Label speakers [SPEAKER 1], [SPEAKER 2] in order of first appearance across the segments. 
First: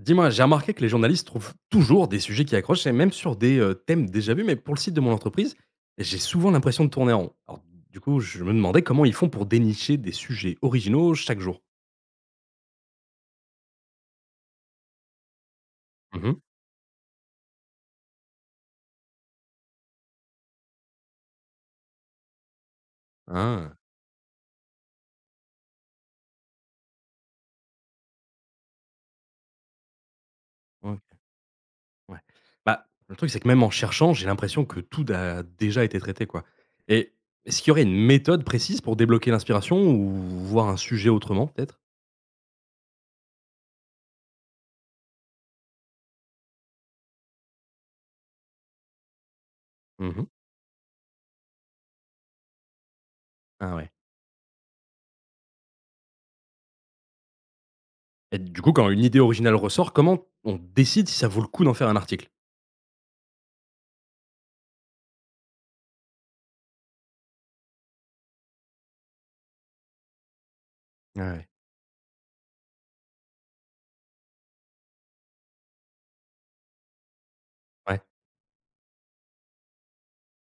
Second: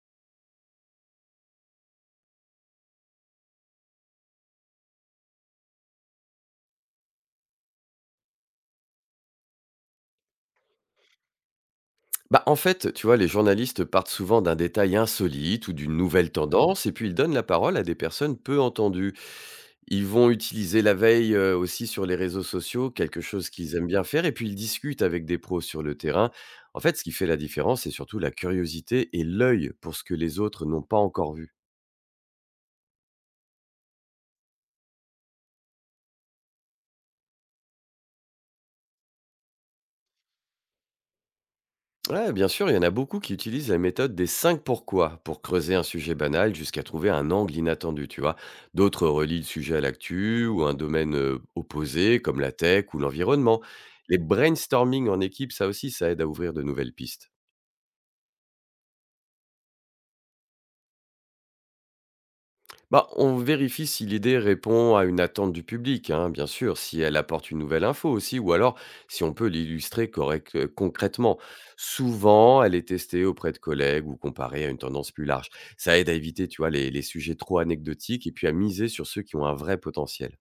[SPEAKER 1] Dis-moi, j'ai remarqué que les journalistes trouvent toujours des sujets qui accrochent, et même sur des thèmes déjà vus, mais pour le site de mon entreprise, j'ai souvent l'impression de tourner en rond. Alors, du coup, je me demandais comment ils font pour dénicher des sujets originaux chaque jour.
[SPEAKER 2] Bah, en fait, tu vois, les journalistes partent souvent d'un détail insolite ou d'une nouvelle
[SPEAKER 1] Mhm.
[SPEAKER 2] tendance, et puis ils donnent la parole à des personnes peu entendues. Ils vont utiliser la veille aussi sur les réseaux sociaux, quelque chose qu'ils
[SPEAKER 1] Ah,
[SPEAKER 2] aiment bien faire, et puis ils discutent avec des pros sur le terrain. En fait, ce qui fait la différence, c'est surtout la curiosité et l'œil pour ce que les autres n'ont pas
[SPEAKER 1] ok,
[SPEAKER 2] encore vu.
[SPEAKER 1] ouais. Bah, le truc, c'est que même en cherchant, j'ai l'impression que tout a déjà été traité, quoi. Et est-ce qu'il y aurait une méthode précise pour débloquer l'inspiration ou voir un sujet autrement, peut-être.
[SPEAKER 2] Ouais, bien sûr, il y en a beaucoup qui utilisent la méthode des 5 pourquoi pour creuser un sujet banal jusqu'à trouver un angle inattendu, tu vois. D'autres relient le sujet à
[SPEAKER 1] Mhm.
[SPEAKER 2] l'actu ou à un domaine opposé comme la tech ou l'environnement.
[SPEAKER 1] Ah ouais.
[SPEAKER 2] Les brainstorming en équipe, ça aussi, ça aide à ouvrir de nouvelles pistes.
[SPEAKER 1] Et du coup, quand une idée originale ressort, comment on décide si ça vaut le coup d'en faire un article?
[SPEAKER 2] Bah, on vérifie si l'idée répond à une attente du public, hein, bien sûr, si elle apporte une nouvelle info aussi, ou alors si on peut l'illustrer
[SPEAKER 1] Ah
[SPEAKER 2] concrètement.
[SPEAKER 1] ouais.
[SPEAKER 2] Souvent, elle est testée auprès de collègues ou comparée à une tendance plus large. Ça aide à éviter, tu vois, les sujets trop
[SPEAKER 1] Ouais.
[SPEAKER 2] anecdotiques et puis à miser sur ceux qui ont un vrai potentiel.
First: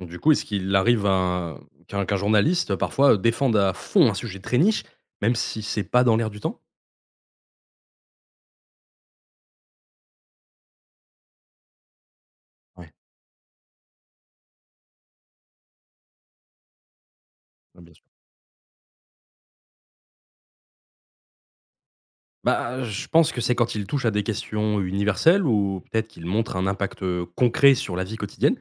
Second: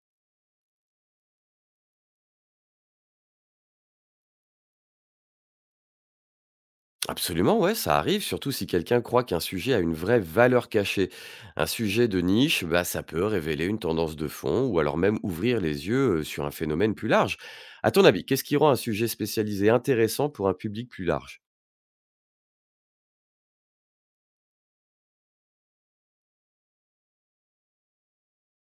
[SPEAKER 1] Du coup, est-ce qu'il arrive à qu'un journaliste, parfois, défende à fond un sujet très niche, même si c'est pas dans l'air du temps?
[SPEAKER 2] Absolument, ouais, ça arrive, surtout si quelqu'un croit qu'un sujet a une vraie valeur cachée. Un sujet de niche, bah,
[SPEAKER 1] Ouais,
[SPEAKER 2] ça peut révéler une tendance de fond ou alors même ouvrir les yeux sur un phénomène plus large.
[SPEAKER 1] ouais,
[SPEAKER 2] À
[SPEAKER 1] bien sûr.
[SPEAKER 2] ton avis, qu'est-ce qui rend un sujet spécialisé intéressant pour un public plus large?
[SPEAKER 1] Bah, je pense que c'est quand il touche à des questions universelles ou peut-être qu'il montre un impact, concret sur la vie quotidienne.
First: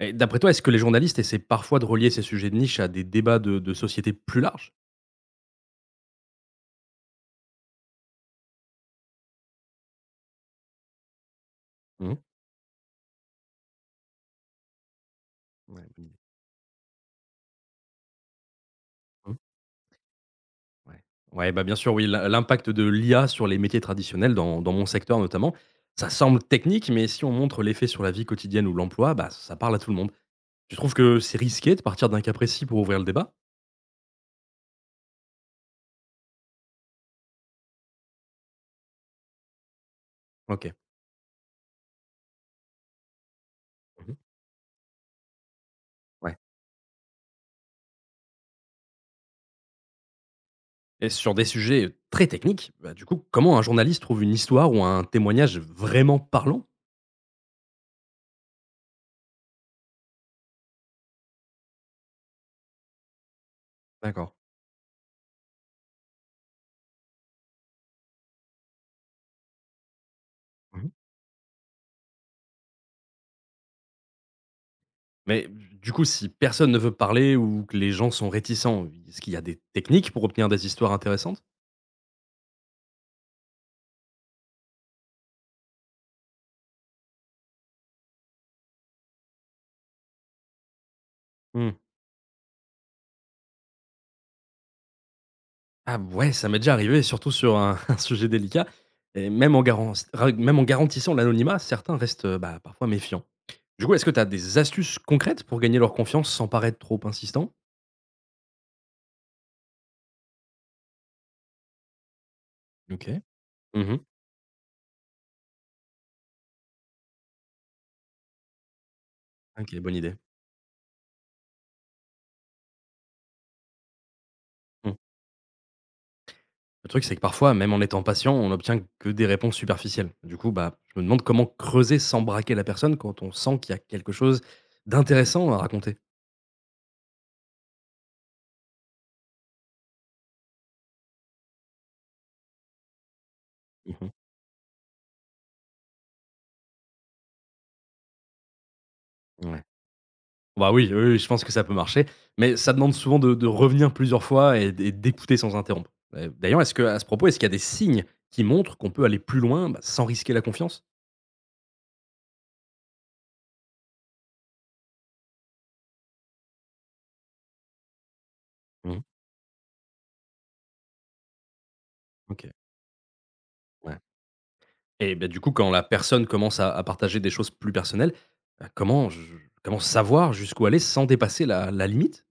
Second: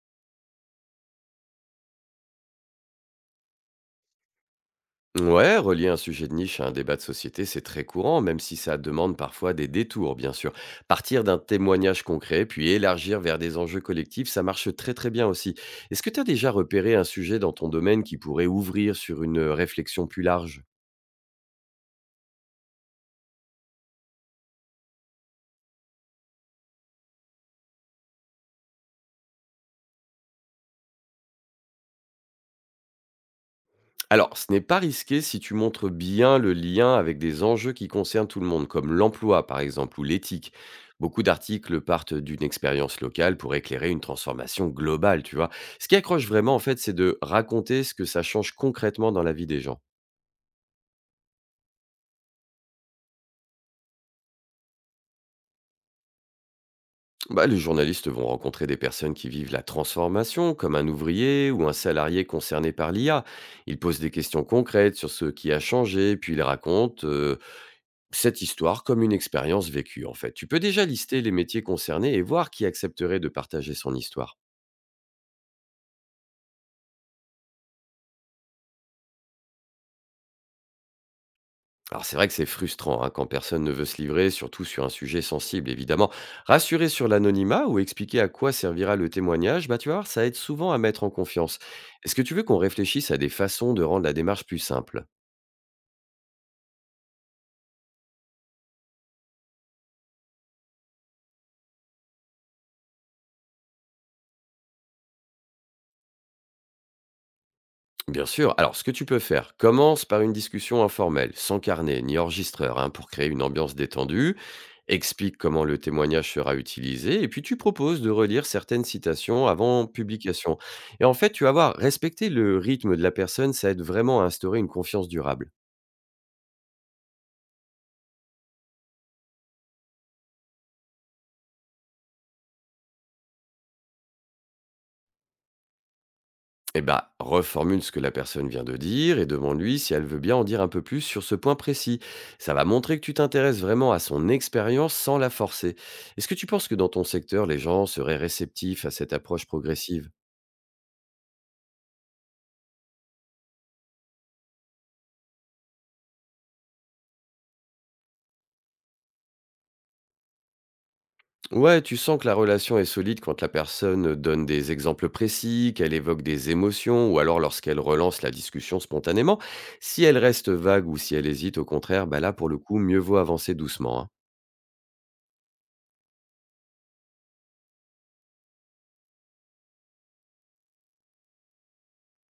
[SPEAKER 1] Et d'après toi, est-ce que les journalistes essaient parfois de relier ces sujets de niche à des débats de société plus larges?
[SPEAKER 2] Ouais, relier un sujet de niche à un débat de société, c'est très courant, même si ça demande parfois des détours, bien sûr. Partir d'un témoignage
[SPEAKER 1] Mmh.
[SPEAKER 2] concret, puis élargir vers des enjeux collectifs, ça marche très très bien aussi.
[SPEAKER 1] Ouais, bonne
[SPEAKER 2] Est-ce que
[SPEAKER 1] idée.
[SPEAKER 2] tu as déjà repéré un sujet dans ton domaine qui pourrait ouvrir sur une réflexion plus large?
[SPEAKER 1] Ouais. Ouais, bah, bien sûr, oui, l'impact de l'IA sur les métiers traditionnels dans mon secteur notamment, ça semble technique, mais si on montre l'effet sur la vie quotidienne ou l'emploi, bah, ça parle à tout le monde. Tu trouves que c'est risqué de partir d'un cas précis pour ouvrir le débat?
[SPEAKER 2] Alors, ce n'est pas risqué si tu montres bien le lien avec des enjeux qui concernent tout le monde, comme l'emploi par exemple ou l'éthique.
[SPEAKER 1] OK.
[SPEAKER 2] Beaucoup d'articles partent d'une expérience locale pour éclairer une
[SPEAKER 1] Mmh.
[SPEAKER 2] transformation globale, tu vois. Ce qui accroche
[SPEAKER 1] Ouais,
[SPEAKER 2] vraiment, en fait, c'est de raconter ce que ça change concrètement dans la vie des gens.
[SPEAKER 1] et sur des sujets, très techniques, bah, du coup, comment un journaliste trouve une histoire ou un témoignage vraiment parlant?
[SPEAKER 2] Bah, les journalistes vont rencontrer des personnes qui vivent la transformation, comme un ouvrier ou un salarié concerné par l'IA. Ils posent des
[SPEAKER 1] D'accord.
[SPEAKER 2] questions concrètes sur ce qui a changé, puis ils racontent cette histoire comme une expérience vécue, en fait. Tu peux déjà
[SPEAKER 1] Mmh.
[SPEAKER 2] lister les métiers concernés et voir qui accepterait de partager son histoire.
[SPEAKER 1] Mais du coup, si personne ne veut parler ou que les gens sont réticents, est-ce qu'il y a des techniques pour obtenir des histoires intéressantes?
[SPEAKER 2] Alors c'est vrai que c'est frustrant hein, quand personne ne veut se livrer, surtout sur un sujet sensible évidemment. Rassurer sur l'anonymat ou expliquer à quoi servira le témoignage, bah tu vas voir, ça aide souvent à mettre en confiance.
[SPEAKER 1] Mmh.
[SPEAKER 2] Est-ce que tu veux qu'on réfléchisse à des façons de rendre la démarche plus simple?
[SPEAKER 1] Ah ouais, ça m'est déjà arrivé, surtout sur un un sujet délicat et même en garantissant l'anonymat, certains restent, bah, parfois méfiants. Du coup, est-ce que tu as des astuces concrètes pour gagner leur confiance sans paraître trop insistant?
[SPEAKER 2] Bien sûr. Alors ce que tu peux faire, commence par une discussion informelle, sans carnet ni enregistreur, hein, pour
[SPEAKER 1] OK.
[SPEAKER 2] créer une ambiance
[SPEAKER 1] Mmh.
[SPEAKER 2] détendue. Explique comment le témoignage sera utilisé et puis tu proposes de relire certaines citations
[SPEAKER 1] OK,
[SPEAKER 2] avant
[SPEAKER 1] bonne idée.
[SPEAKER 2] publication. Et en fait, tu vas voir, respecter le rythme de la personne, ça aide vraiment à instaurer une
[SPEAKER 1] Mmh.
[SPEAKER 2] confiance durable.
[SPEAKER 1] Le truc, c'est que parfois, même en étant patient, on obtient que des réponses superficielles. Du coup, bah, je me demande comment creuser sans braquer la personne quand on sent qu'il y a quelque chose d'intéressant à raconter?
[SPEAKER 2] Et bah, reformule ce que la personne vient de dire et demande-lui si elle veut bien en dire un peu plus sur ce point précis. Ça va montrer que tu t'intéresses vraiment à
[SPEAKER 1] Mmh.
[SPEAKER 2] son expérience sans la forcer. Est-ce que tu penses que dans ton secteur, les gens seraient réceptifs à cette approche
[SPEAKER 1] Ouais.
[SPEAKER 2] progressive?
[SPEAKER 1] Bah, oui, oui, oui, je pense que ça peut marcher, mais ça demande souvent de revenir plusieurs fois et d'écouter sans interrompre. D'ailleurs, est-ce que à ce propos, est-ce qu'il y a des signes qui montrent qu'on peut aller plus loin, bah, sans risquer la confiance?
[SPEAKER 2] Ouais, tu sens que la relation est solide quand la personne donne des exemples précis, qu'elle évoque des émotions, ou alors lorsqu'elle relance la discussion
[SPEAKER 1] Mmh.
[SPEAKER 2] spontanément. Si elle reste vague ou si elle hésite, au contraire, bah là, pour
[SPEAKER 1] OK.
[SPEAKER 2] le coup, mieux vaut avancer
[SPEAKER 1] Ouais.
[SPEAKER 2] doucement, hein.
[SPEAKER 1] Et bah, du coup, quand la personne commence à partager des choses plus personnelles, bah, comment savoir jusqu'où aller sans dépasser la limite?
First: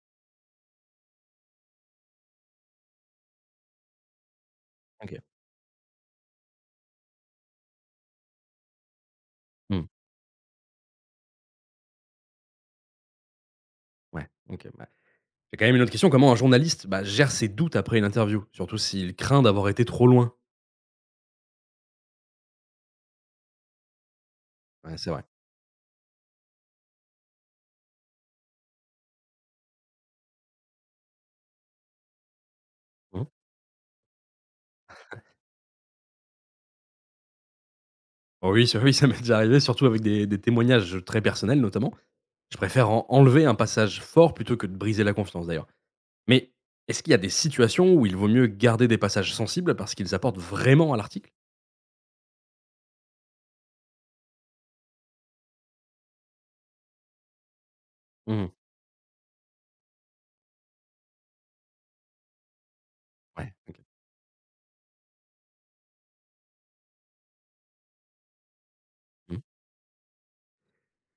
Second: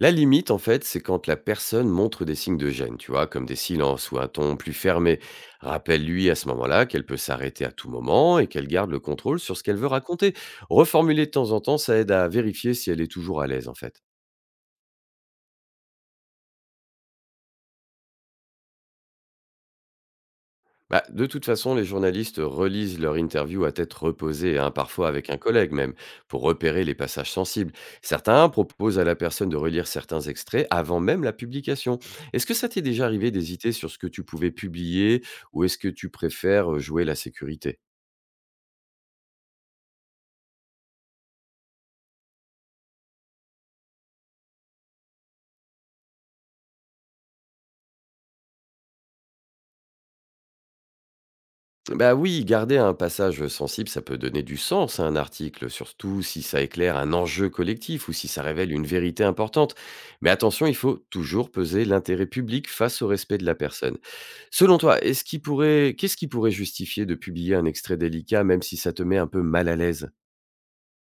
[SPEAKER 2] La limite, en fait, c'est quand la personne montre des signes de gêne, tu vois, comme des silences ou un ton plus
[SPEAKER 1] OK.
[SPEAKER 2] fermé. Rappelle-lui à ce moment-là qu'elle peut s'arrêter à tout moment et qu'elle garde le contrôle sur ce qu'elle
[SPEAKER 1] Mmh.
[SPEAKER 2] veut raconter. Reformuler de temps en temps, ça aide à vérifier si elle est toujours à l'aise, en fait.
[SPEAKER 1] Ouais. OK, bah, j'ai quand même une autre question. Comment un journaliste, bah, gère ses doutes après une interview? Surtout s'il craint d'avoir été trop loin?
[SPEAKER 2] Bah, de toute façon, les journalistes relisent leur interview à tête reposée, hein,
[SPEAKER 1] Ouais,
[SPEAKER 2] parfois
[SPEAKER 1] c'est vrai.
[SPEAKER 2] avec un collègue même, pour repérer les passages sensibles. Certains proposent à la personne de relire certains extraits avant même la publication. Est-ce que ça t'est déjà
[SPEAKER 1] Mmh.
[SPEAKER 2] arrivé d'hésiter sur ce que tu pouvais publier, ou est-ce que tu préfères jouer la sécurité?
[SPEAKER 1] Oh oui, ça m'est déjà arrivé, surtout avec des témoignages, très personnels notamment. Je préfère en enlever un passage fort plutôt que de briser la confiance d'ailleurs. Mais est-ce qu'il y a des situations où il vaut mieux garder des passages sensibles parce qu'ils apportent vraiment à l'article?
[SPEAKER 2] Bah oui, garder un passage sensible, ça peut donner du sens à un article, surtout si ça éclaire un enjeu collectif ou si ça
[SPEAKER 1] Mmh,
[SPEAKER 2] révèle une vérité importante. Mais attention, il faut toujours peser l'intérêt public face au respect de
[SPEAKER 1] ouais,
[SPEAKER 2] la
[SPEAKER 1] OK.
[SPEAKER 2] personne. Selon toi, est-ce qu'il pourrait, qu'est-ce qui pourrait justifier de publier un extrait délicat, même si ça te met un
[SPEAKER 1] Mmh.
[SPEAKER 2] peu mal à l'aise?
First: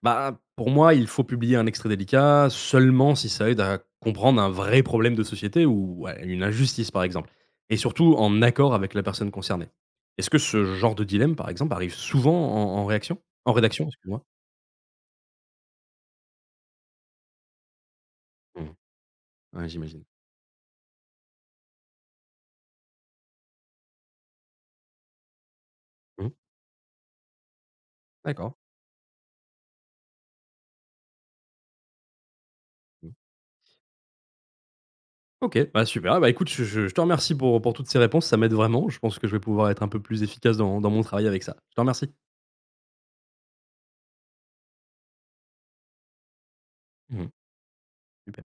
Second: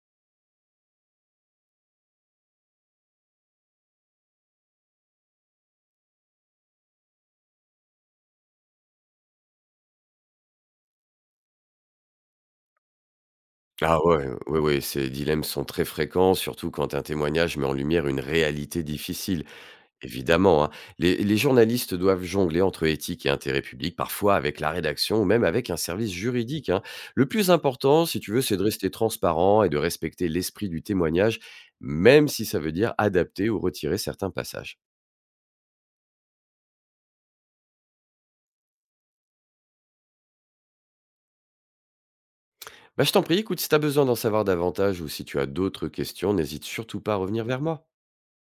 [SPEAKER 1] Bah, pour moi, il faut publier un extrait délicat seulement si ça aide à comprendre un vrai problème de société ou à une injustice par exemple, et surtout en accord avec la personne concernée. Est-ce que ce genre de dilemme par exemple arrive souvent en en réaction en rédaction,
[SPEAKER 2] Ah
[SPEAKER 1] excuse-moi?
[SPEAKER 2] ouais, ouais, ouais, ces dilemmes sont très fréquents, surtout quand un témoignage met en lumière une
[SPEAKER 1] Mmh,
[SPEAKER 2] réalité difficile.
[SPEAKER 1] ouais, j'imagine.
[SPEAKER 2] Évidemment, hein. Les journalistes doivent jongler entre éthique et intérêt public, parfois avec la rédaction ou même avec un service
[SPEAKER 1] Mmh.
[SPEAKER 2] juridique, hein. Le plus important, si tu veux,
[SPEAKER 1] D'accord.
[SPEAKER 2] c'est de rester transparent et de respecter l'esprit du témoignage, même si ça veut dire
[SPEAKER 1] Mmh.
[SPEAKER 2] adapter ou retirer certains passages.
[SPEAKER 1] OK, bah, super. Bah, écoute, je te remercie pour toutes ces réponses, ça m'aide vraiment. Je pense que je vais pouvoir être un peu plus efficace dans mon travail avec ça. Je te remercie.
[SPEAKER 2] Bah, je t'en prie, écoute, si tu as besoin d'en savoir davantage ou si tu as d'autres questions, n'hésite surtout pas à
[SPEAKER 1] Mmh.
[SPEAKER 2] revenir vers moi.
[SPEAKER 1] Super.